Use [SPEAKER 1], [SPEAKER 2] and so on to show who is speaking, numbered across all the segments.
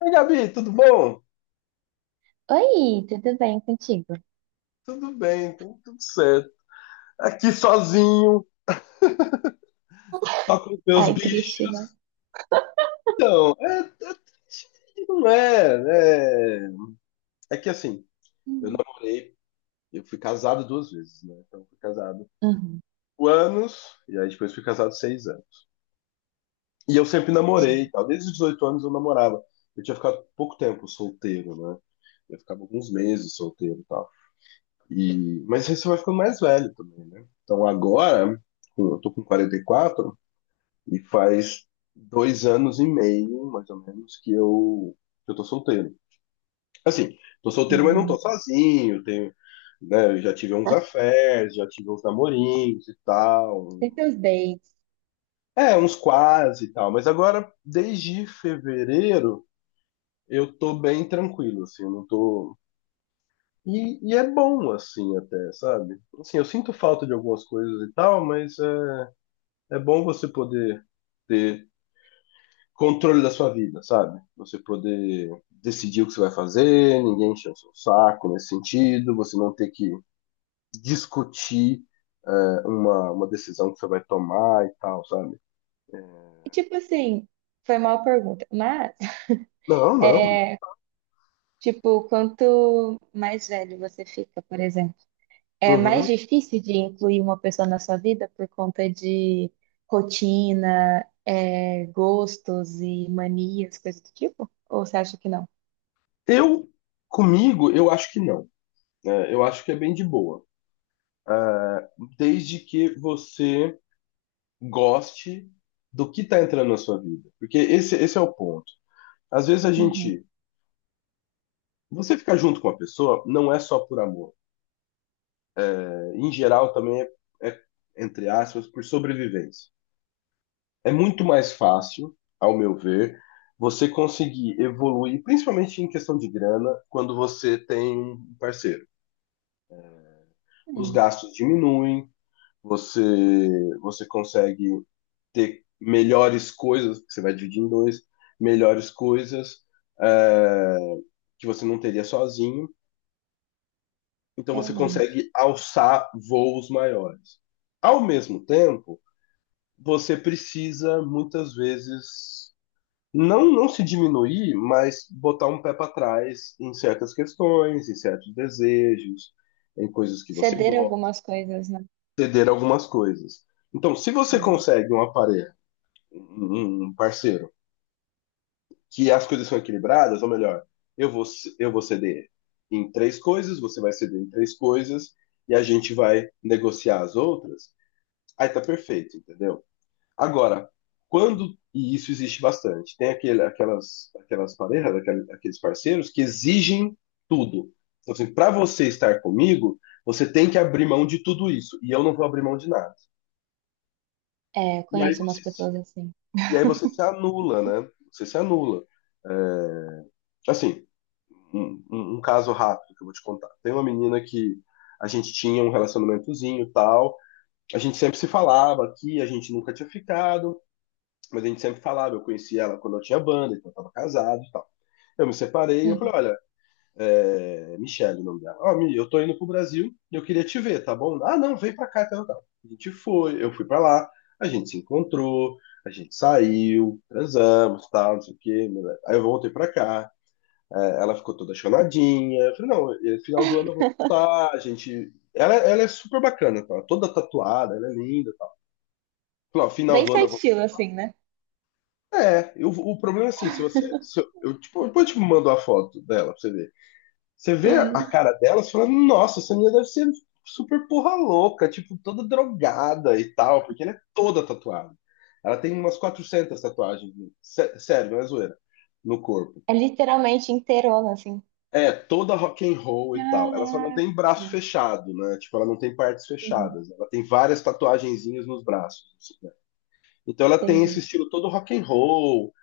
[SPEAKER 1] Oi, Gabi, tudo bom?
[SPEAKER 2] Oi, tudo bem contigo?
[SPEAKER 1] Tudo bem, então, tudo certo. Aqui sozinho, só com os meus
[SPEAKER 2] Ai,
[SPEAKER 1] bichos.
[SPEAKER 2] triste, né?
[SPEAKER 1] É, é triste, não é, é. É que assim, eu
[SPEAKER 2] Hum.
[SPEAKER 1] namorei, eu fui casado 2 vezes, né? Então, eu fui casado
[SPEAKER 2] Uhum,
[SPEAKER 1] por anos, e aí depois fui casado 6 anos. E eu sempre namorei, e
[SPEAKER 2] gente.
[SPEAKER 1] tal. Desde os 18 anos eu namorava. Eu tinha ficado pouco tempo solteiro, né? Eu ficava alguns meses solteiro e tal. Mas aí você vai ficando mais velho também, né? Então agora, eu tô com 44, e faz 2 anos e meio, mais ou menos, que eu tô solteiro. Assim, tô solteiro, mas não tô
[SPEAKER 2] Hum.
[SPEAKER 1] sozinho. Tenho, né, eu já tive uns
[SPEAKER 2] Tá.
[SPEAKER 1] affairs, já tive uns namorinhos e tal.
[SPEAKER 2] Tem seus dates.
[SPEAKER 1] É, uns quase e tal. Mas agora, desde fevereiro, eu tô bem tranquilo, assim, eu não tô. E, é bom, assim, até, sabe? Assim, eu sinto falta de algumas coisas e tal, mas é bom você poder ter controle da sua vida, sabe? Você poder decidir o que você vai fazer, ninguém encher o seu saco nesse sentido, você não ter que discutir é, uma decisão que você vai tomar e tal, sabe?
[SPEAKER 2] E, tipo assim, foi mal pergunta, mas,
[SPEAKER 1] Não, não, mano.
[SPEAKER 2] tipo, quanto mais velho você fica, por exemplo, é mais
[SPEAKER 1] Uhum.
[SPEAKER 2] difícil de incluir uma pessoa na sua vida por conta de rotina, gostos e manias, coisas do tipo? Ou você acha que não?
[SPEAKER 1] Eu, comigo, eu acho que não. É, eu acho que é bem de boa. É, desde que você goste do que tá entrando na sua vida. Porque esse é o ponto. Às vezes a
[SPEAKER 2] Uhum.
[SPEAKER 1] gente. Você ficar junto com uma pessoa não é só por amor. Em geral também é, entre aspas, por sobrevivência. É muito mais fácil, ao meu ver, você conseguir evoluir, principalmente em questão de grana, quando você tem um parceiro. Os
[SPEAKER 2] Hum,
[SPEAKER 1] gastos diminuem, você, você consegue ter melhores coisas, que você vai dividir em dois, melhores coisas é, que você não teria sozinho, então você
[SPEAKER 2] realmente.
[SPEAKER 1] consegue alçar voos maiores. Ao mesmo tempo, você precisa muitas vezes não se diminuir, mas botar um pé para trás em certas questões, em certos desejos, em coisas que você
[SPEAKER 2] Ceder
[SPEAKER 1] gosta,
[SPEAKER 2] algumas coisas, né?
[SPEAKER 1] ceder algumas coisas. Então, se você
[SPEAKER 2] Hum.
[SPEAKER 1] consegue uma parelha, um parceiro, que as coisas são equilibradas, ou melhor, eu vou eu vou ceder em três coisas, você vai ceder em três coisas e a gente vai negociar as outras. Aí tá perfeito, entendeu? Agora, quando, e isso existe bastante, tem aquelas parejas, aqueles parceiros que exigem tudo. Então, assim, para você estar comigo, você tem que abrir mão de tudo isso, e eu não vou abrir mão de nada.
[SPEAKER 2] É,
[SPEAKER 1] E aí
[SPEAKER 2] conheço umas
[SPEAKER 1] você, se-
[SPEAKER 2] pessoas assim.
[SPEAKER 1] e aí você se anula, né? Você se anula. É, assim, um caso rápido que eu vou te contar. Tem uma menina que a gente tinha um relacionamentozinho e tal, a gente sempre se falava aqui, a gente nunca tinha ficado. Mas a gente sempre falava, eu conheci ela quando eu tinha banda, então eu tava casado e tal. Eu me separei e eu falei,
[SPEAKER 2] Uhum.
[SPEAKER 1] olha, é... Michelle o nome dela. Ó, Mi, eu tô indo pro Brasil e eu queria te ver, tá bom? Ah, não, vem pra cá, tal, tal. A gente foi, eu fui pra lá, a gente se encontrou, a gente saiu, transamos, tal, não sei o quê. Aí eu voltei pra cá, é, ela ficou toda chonadinha. Eu falei, não, no final do ano eu vou voltar, a gente... Ela é super bacana, tá? Toda tatuada, ela é linda. Tá? Final
[SPEAKER 2] Bem
[SPEAKER 1] do
[SPEAKER 2] seu
[SPEAKER 1] ano eu vou.
[SPEAKER 2] estilo, assim, né?
[SPEAKER 1] É, eu... o problema é assim, se você. Se eu, tipo, depois eu te mando a foto dela pra você ver. Você vê a
[SPEAKER 2] Hum.
[SPEAKER 1] cara dela, você fala, nossa, essa menina deve ser super porra louca, tipo, toda drogada e tal, porque ela é toda tatuada. Ela tem umas 400 tatuagens, sério, não é zoeira, no corpo.
[SPEAKER 2] É literalmente inteirona, assim.
[SPEAKER 1] É, toda rock and roll e tal. Ela só não
[SPEAKER 2] Caraca.
[SPEAKER 1] tem braço fechado, né? Tipo, ela não tem partes
[SPEAKER 2] Uhum.
[SPEAKER 1] fechadas. Ela tem várias tatuagenzinhas nos braços. Assim, né? Então ela tem esse
[SPEAKER 2] Entendi.
[SPEAKER 1] estilo todo rock and roll.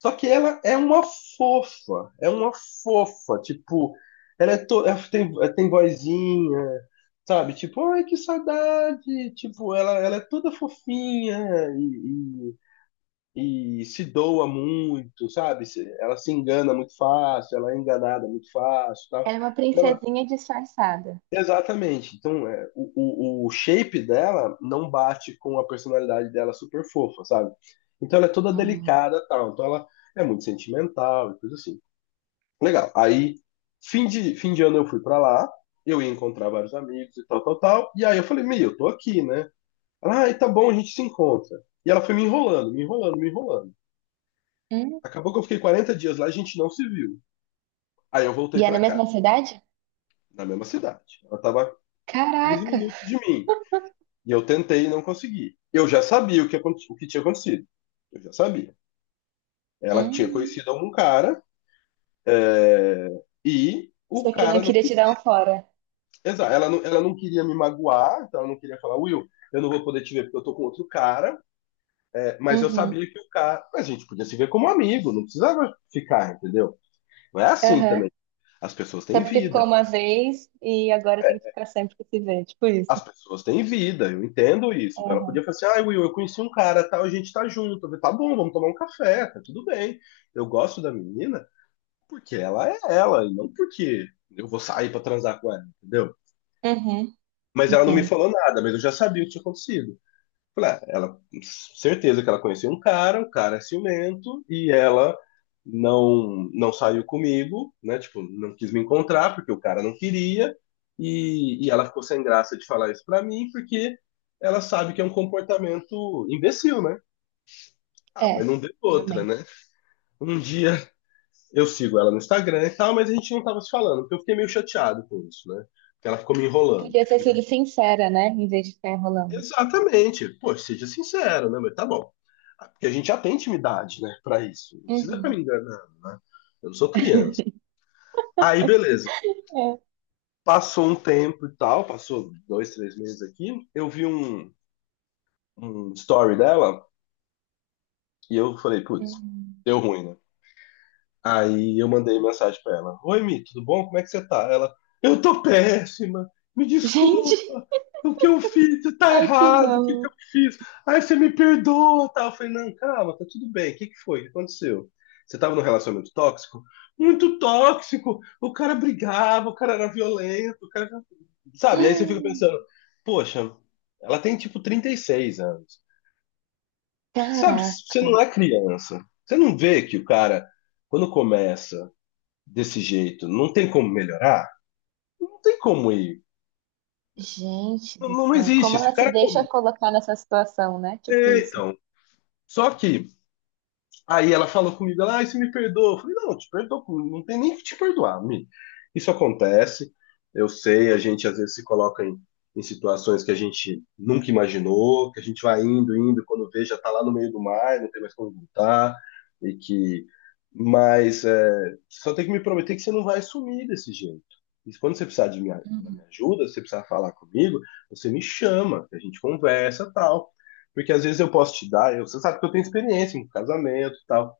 [SPEAKER 1] Só que ela é uma fofa, tipo, ela é to... ela tem vozinha, sabe? Tipo, ai, que saudade, tipo, ela é toda fofinha e, e se doa muito, sabe? Se... ela se engana muito fácil, ela é enganada muito fácil, tal.
[SPEAKER 2] Ela é uma
[SPEAKER 1] Então,
[SPEAKER 2] princesinha disfarçada.
[SPEAKER 1] exatamente. Então, é, o shape dela não bate com a personalidade dela super fofa, sabe? Então ela é toda
[SPEAKER 2] Hum.
[SPEAKER 1] delicada, tal. Então ela é muito sentimental e coisa assim. Legal. Aí, fim de ano eu fui pra lá, eu ia encontrar vários amigos e tal, tal, tal. E aí eu falei, meu, eu tô aqui, né? Ela, ah, tá bom, a gente se encontra. E ela foi me enrolando, me enrolando, me enrolando.
[SPEAKER 2] Hum?
[SPEAKER 1] Acabou que eu fiquei 40 dias lá, e a gente não se viu. Aí eu
[SPEAKER 2] E
[SPEAKER 1] voltei
[SPEAKER 2] é
[SPEAKER 1] pra
[SPEAKER 2] na
[SPEAKER 1] cá,
[SPEAKER 2] mesma cidade?
[SPEAKER 1] na mesma cidade. Ela tava 15
[SPEAKER 2] Caraca!
[SPEAKER 1] minutos de mim. E eu tentei e não consegui. Eu já sabia o que tinha acontecido. Eu já sabia. Ela tinha
[SPEAKER 2] Hum.
[SPEAKER 1] conhecido algum cara, é, e
[SPEAKER 2] Isso
[SPEAKER 1] o
[SPEAKER 2] aqui
[SPEAKER 1] cara
[SPEAKER 2] não
[SPEAKER 1] não
[SPEAKER 2] queria te
[SPEAKER 1] queria.
[SPEAKER 2] dar um fora.
[SPEAKER 1] Exato, ela não queria me magoar, então ela não queria falar, Will, eu não vou poder te ver porque eu tô com outro cara, é, mas eu
[SPEAKER 2] Uhum.
[SPEAKER 1] sabia que o cara. A gente podia se ver como amigo, não precisava ficar, entendeu? Não é assim
[SPEAKER 2] Aham.
[SPEAKER 1] também. As pessoas
[SPEAKER 2] Só
[SPEAKER 1] têm
[SPEAKER 2] porque
[SPEAKER 1] vida.
[SPEAKER 2] ficou uma vez e agora tem que ficar sempre que se vê. Tipo isso.
[SPEAKER 1] As pessoas têm vida, eu entendo isso. Então ela podia
[SPEAKER 2] Aham.
[SPEAKER 1] falar assim: ah, Will, eu conheci um cara, tal, a gente tá junto. Eu falei, tá bom, vamos tomar um café, tá tudo bem. Eu gosto da menina porque ela é ela, e não porque eu vou sair pra transar com ela, entendeu?
[SPEAKER 2] Uhum.
[SPEAKER 1] Mas ela não me
[SPEAKER 2] Entendo.
[SPEAKER 1] falou nada, mas eu já sabia o que tinha acontecido. Falei, ah, ela, certeza que ela conhecia um cara, o cara é ciumento, e ela não saiu comigo, né? Tipo, não quis me encontrar porque o cara não queria, e ela ficou sem graça de falar isso pra mim, porque ela sabe que é um comportamento imbecil, né? Ah, mas
[SPEAKER 2] É,
[SPEAKER 1] não deu outra, né?
[SPEAKER 2] realmente.
[SPEAKER 1] Um dia eu sigo ela no Instagram e tal, mas a gente não tava se falando, porque eu fiquei meio chateado com isso, né? Porque ela ficou me enrolando.
[SPEAKER 2] Podia ter sido sincera, né? Em vez de ficar enrolando.
[SPEAKER 1] Exatamente. Pô, seja sincero, né? Mas tá bom. Ah, porque a gente já tem intimidade, né, pra isso. Não precisa ficar me
[SPEAKER 2] Uhum.
[SPEAKER 1] enganando, né? Eu não sou criança. Aí, beleza.
[SPEAKER 2] É.
[SPEAKER 1] Passou um tempo e tal, passou 2, 3 meses aqui. Eu vi um story dela e eu falei, putz,
[SPEAKER 2] Uhum.
[SPEAKER 1] deu ruim, né? Aí eu mandei mensagem pra ela: oi, Mi, tudo bom? Como é que você tá? Ela: eu tô péssima, me
[SPEAKER 2] Gente,
[SPEAKER 1] desculpa, o que eu fiz tá
[SPEAKER 2] ai que
[SPEAKER 1] errado,
[SPEAKER 2] dó.
[SPEAKER 1] o que que eu fiz? Aí você me perdoa, tal. Eu falei: não, calma, tá tudo bem, o que que foi? O que aconteceu? Você tava num relacionamento tóxico? Muito tóxico, o cara brigava, o cara era violento, o cara. Sabe? Aí você fica pensando: poxa, ela tem tipo 36 anos. Sabe, você
[SPEAKER 2] Caraca,
[SPEAKER 1] não é criança. Você não vê que o cara, quando começa desse jeito, não tem como melhorar? Não tem como ir.
[SPEAKER 2] gente
[SPEAKER 1] Não,
[SPEAKER 2] do
[SPEAKER 1] não
[SPEAKER 2] céu.
[SPEAKER 1] existe
[SPEAKER 2] Como
[SPEAKER 1] esse
[SPEAKER 2] ela se
[SPEAKER 1] cara.
[SPEAKER 2] deixa colocar nessa situação, né? Tipo
[SPEAKER 1] É,
[SPEAKER 2] isso.
[SPEAKER 1] então. Só que... Aí ela falou comigo, ela, ai, você me perdoa. Eu falei, não, te perdoo, não tem nem que te perdoar, Mi. Isso acontece, eu sei, a gente às vezes se coloca em, em situações que a gente nunca imaginou, que a gente vai indo, indo, quando vê, já tá lá no meio do mar, não tem mais como voltar, e que. Mas é, só tem que me prometer que você não vai sumir desse jeito. E quando você precisar de minha, da minha
[SPEAKER 2] Uhum.
[SPEAKER 1] ajuda, se você precisar falar comigo, você me chama, a gente conversa tal. Porque às vezes eu posso te dar, eu, você sabe que eu tenho experiência em casamento e tal.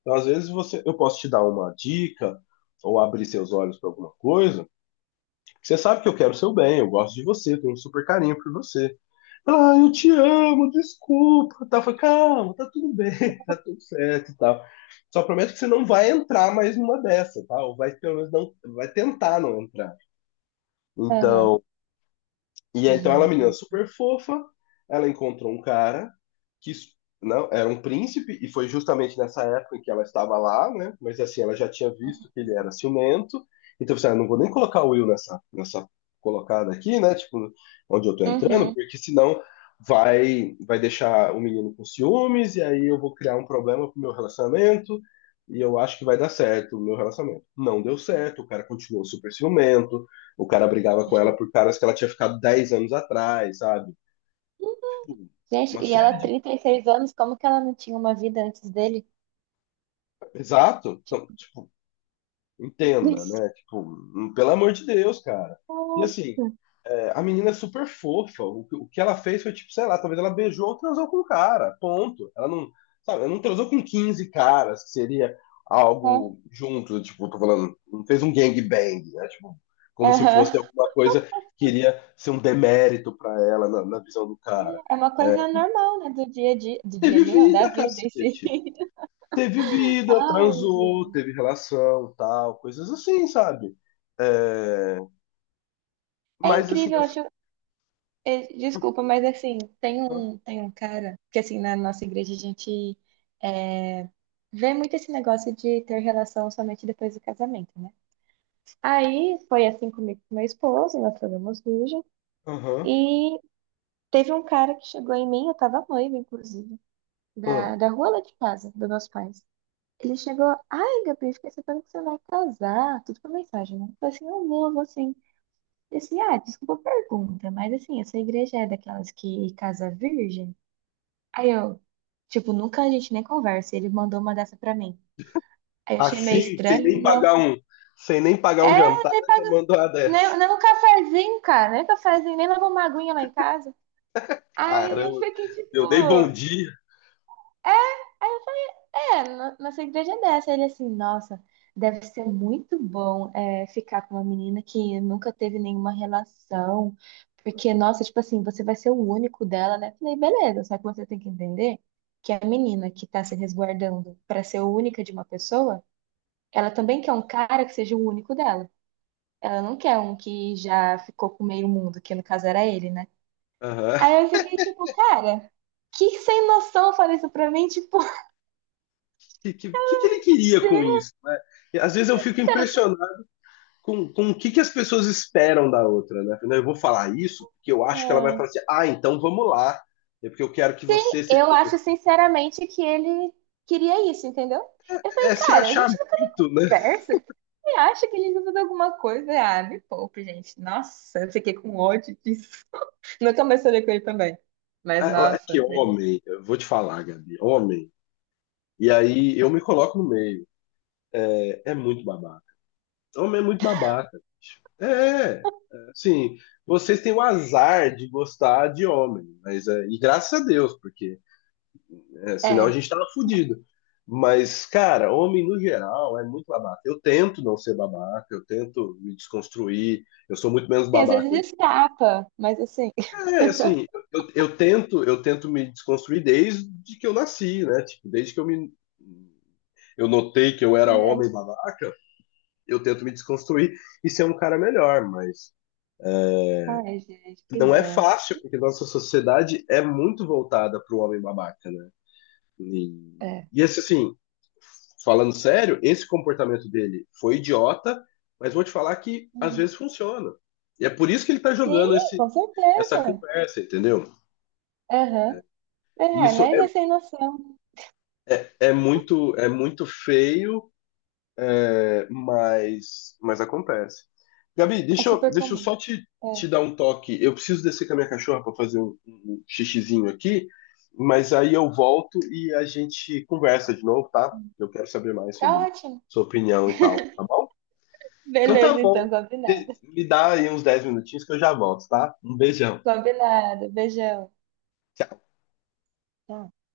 [SPEAKER 1] Então, às vezes você, eu posso te dar uma dica ou abrir seus olhos para alguma coisa. Você sabe que eu quero o seu bem, eu gosto de você, tenho um super carinho por você. Ah, eu te amo, desculpa. Tá, foi calma, tá tudo bem, tá tudo certo e tal. Só prometo que você não vai entrar mais numa dessa, tá? Ou vai pelo menos não vai tentar não entrar.
[SPEAKER 2] Aham.
[SPEAKER 1] Então, e aí, então ela é uma menina
[SPEAKER 2] Gente.
[SPEAKER 1] super fofa, ela encontrou um cara que não era um príncipe, e foi justamente nessa época em que ela estava lá, né? Mas assim, ela já tinha visto que ele era ciumento, então você, ah, não vou nem colocar o Will nessa, nessa colocada aqui, né? Tipo, onde eu tô entrando,
[SPEAKER 2] Uhum.
[SPEAKER 1] porque senão vai, vai deixar o menino com ciúmes, e aí eu vou criar um problema pro meu relacionamento, e eu acho que vai dar certo o meu relacionamento. Não deu certo, o cara continuou super ciumento, o cara brigava com
[SPEAKER 2] Ge-
[SPEAKER 1] ela por caras que ela tinha ficado 10 anos atrás, sabe? Tipo,
[SPEAKER 2] Gente,
[SPEAKER 1] uma
[SPEAKER 2] e ela
[SPEAKER 1] série de.
[SPEAKER 2] 36 anos, como que ela não tinha uma vida antes dele?
[SPEAKER 1] Exato. Então,
[SPEAKER 2] Tipo,
[SPEAKER 1] tipo, entenda,
[SPEAKER 2] isso.
[SPEAKER 1] né? Tipo, pelo amor de Deus, cara. E assim, é, a menina é super fofa. O, que... o que ela fez foi, tipo, sei lá, talvez ela beijou ou transou com o cara. Ponto. Ela não. Sabe, ela não transou com 15 caras, que seria
[SPEAKER 2] É,
[SPEAKER 1] algo junto, tipo, tô falando, não fez um gangbang, né? Tipo, como se
[SPEAKER 2] aham.
[SPEAKER 1] fosse alguma coisa que iria ser um demérito pra ela na na visão do cara.
[SPEAKER 2] É uma coisa normal, né? Do dia a dia. Do dia a
[SPEAKER 1] Teve
[SPEAKER 2] dia, não, da
[SPEAKER 1] vida,
[SPEAKER 2] vida em si.
[SPEAKER 1] cacete. Teve vida,
[SPEAKER 2] Ai,
[SPEAKER 1] transou,
[SPEAKER 2] gente.
[SPEAKER 1] teve relação, tal, coisas assim, sabe? É,
[SPEAKER 2] É
[SPEAKER 1] mas assim,
[SPEAKER 2] incrível,
[SPEAKER 1] eu.
[SPEAKER 2] eu acho. É, desculpa, mas assim, tem
[SPEAKER 1] Aham,
[SPEAKER 2] um, tem um cara que assim, na nossa igreja a gente é, vê muito esse negócio de ter relação somente depois do casamento, né? Aí foi assim comigo e com meu esposo, nós fomos virgem,
[SPEAKER 1] aham,
[SPEAKER 2] e teve um cara que chegou em mim, eu tava noiva, inclusive,
[SPEAKER 1] aham.
[SPEAKER 2] da,
[SPEAKER 1] Hum.
[SPEAKER 2] da rua lá de casa, dos meus pais. Ele chegou, ai, Gabi, fiquei sabendo que você vai casar, tudo por mensagem, né? Eu falei assim, eu vou sim. Ele disse, assim, ah, desculpa a pergunta, mas assim, essa igreja é daquelas que casa virgem? Aí eu, tipo, nunca a gente nem conversa. E ele mandou uma dessa pra mim. Aí eu achei meio
[SPEAKER 1] Assim, sem
[SPEAKER 2] estranho,
[SPEAKER 1] nem
[SPEAKER 2] né?
[SPEAKER 1] pagar um, sem nem pagar
[SPEAKER 2] É,
[SPEAKER 1] um jantar,
[SPEAKER 2] nem
[SPEAKER 1] já
[SPEAKER 2] paga,
[SPEAKER 1] mandou uma dessa.
[SPEAKER 2] nem um cafezinho, cara. Nem cafezinho, nem levou uma aguinha lá em casa. Aí eu
[SPEAKER 1] Caramba,
[SPEAKER 2] fiquei tipo,
[SPEAKER 1] eu dei bom dia.
[SPEAKER 2] é, é nossa igreja é dessa. Ele assim, nossa, deve ser muito bom ficar com uma menina que nunca teve nenhuma relação, porque, nossa, tipo assim, você vai ser o único dela, né? Falei, beleza, só que você tem que entender que a menina que tá se resguardando pra ser única de uma pessoa, ela também quer um cara que seja o único dela. Ela não quer um que já ficou com meio mundo, que no caso era ele, né?
[SPEAKER 1] Aham.
[SPEAKER 2] Aí eu
[SPEAKER 1] O
[SPEAKER 2] fiquei tipo, cara, que sem noção fala isso pra mim, tipo,
[SPEAKER 1] que que ele queria com isso, né? E, às vezes eu fico
[SPEAKER 2] então,
[SPEAKER 1] impressionado com o que as pessoas esperam da outra, né? Eu vou falar isso porque eu acho que ela vai falar assim, ah, então vamos lá, é porque eu quero que você seja...
[SPEAKER 2] eu acho, sinceramente, que ele queria isso, entendeu? Eu falei,
[SPEAKER 1] É se
[SPEAKER 2] cara, a
[SPEAKER 1] achar
[SPEAKER 2] gente nunca
[SPEAKER 1] muito, né?
[SPEAKER 2] conversa. Você acha que ele usa de alguma coisa? Ah, me poupe, gente. Nossa, eu fiquei com ódio disso. Nunca mais falei com ele também. Mas,
[SPEAKER 1] É que
[SPEAKER 2] nossa, ele...
[SPEAKER 1] homem, eu vou te falar, Gabi, homem, e aí eu me coloco no meio, é, é muito babaca. Homem é muito babaca, bicho. É, assim, vocês têm o azar de gostar de homem, mas é, e graças a Deus, porque é, senão a
[SPEAKER 2] É.
[SPEAKER 1] gente tava fudido. Mas, cara, homem no geral é muito babaca. Eu tento não ser babaca, eu tento me desconstruir, eu sou muito menos
[SPEAKER 2] Sim, às
[SPEAKER 1] babaca
[SPEAKER 2] vezes
[SPEAKER 1] hoje em dia.
[SPEAKER 2] escapa, mas assim...
[SPEAKER 1] É, assim, eu tento me desconstruir desde que eu nasci, né? Tipo, desde que eu notei que eu era
[SPEAKER 2] É.
[SPEAKER 1] homem babaca, eu tento me desconstruir e ser um cara melhor, mas
[SPEAKER 2] Ai, gente, que
[SPEAKER 1] não é
[SPEAKER 2] dó.
[SPEAKER 1] fácil, porque nossa sociedade é muito voltada para o homem babaca, né?
[SPEAKER 2] É.
[SPEAKER 1] E assim, falando sério, esse comportamento dele foi idiota, mas vou te falar que às
[SPEAKER 2] Uhum.
[SPEAKER 1] vezes funciona. E é por isso que ele tá
[SPEAKER 2] Sim,
[SPEAKER 1] jogando
[SPEAKER 2] com
[SPEAKER 1] essa
[SPEAKER 2] certeza.
[SPEAKER 1] conversa, entendeu?
[SPEAKER 2] Aham. É,
[SPEAKER 1] Isso
[SPEAKER 2] mas é sem noção.
[SPEAKER 1] é muito feio, é, mas acontece. Gabi,
[SPEAKER 2] É
[SPEAKER 1] deixa eu,
[SPEAKER 2] super
[SPEAKER 1] deixa eu
[SPEAKER 2] comum.
[SPEAKER 1] só te,
[SPEAKER 2] É.
[SPEAKER 1] te dar um toque. Eu preciso descer com a minha cachorra para fazer um xixizinho aqui, mas aí eu volto e a gente conversa de novo, tá? Eu quero saber mais
[SPEAKER 2] Tá
[SPEAKER 1] sobre
[SPEAKER 2] ótimo.
[SPEAKER 1] sua opinião e tal, tá bom? Então tá
[SPEAKER 2] Beleza,
[SPEAKER 1] bom.
[SPEAKER 2] então,
[SPEAKER 1] De...
[SPEAKER 2] combinado.
[SPEAKER 1] me dá aí uns 10 minutinhos que eu já volto, tá? Um beijão.
[SPEAKER 2] Combinado. Beijão. Tchau.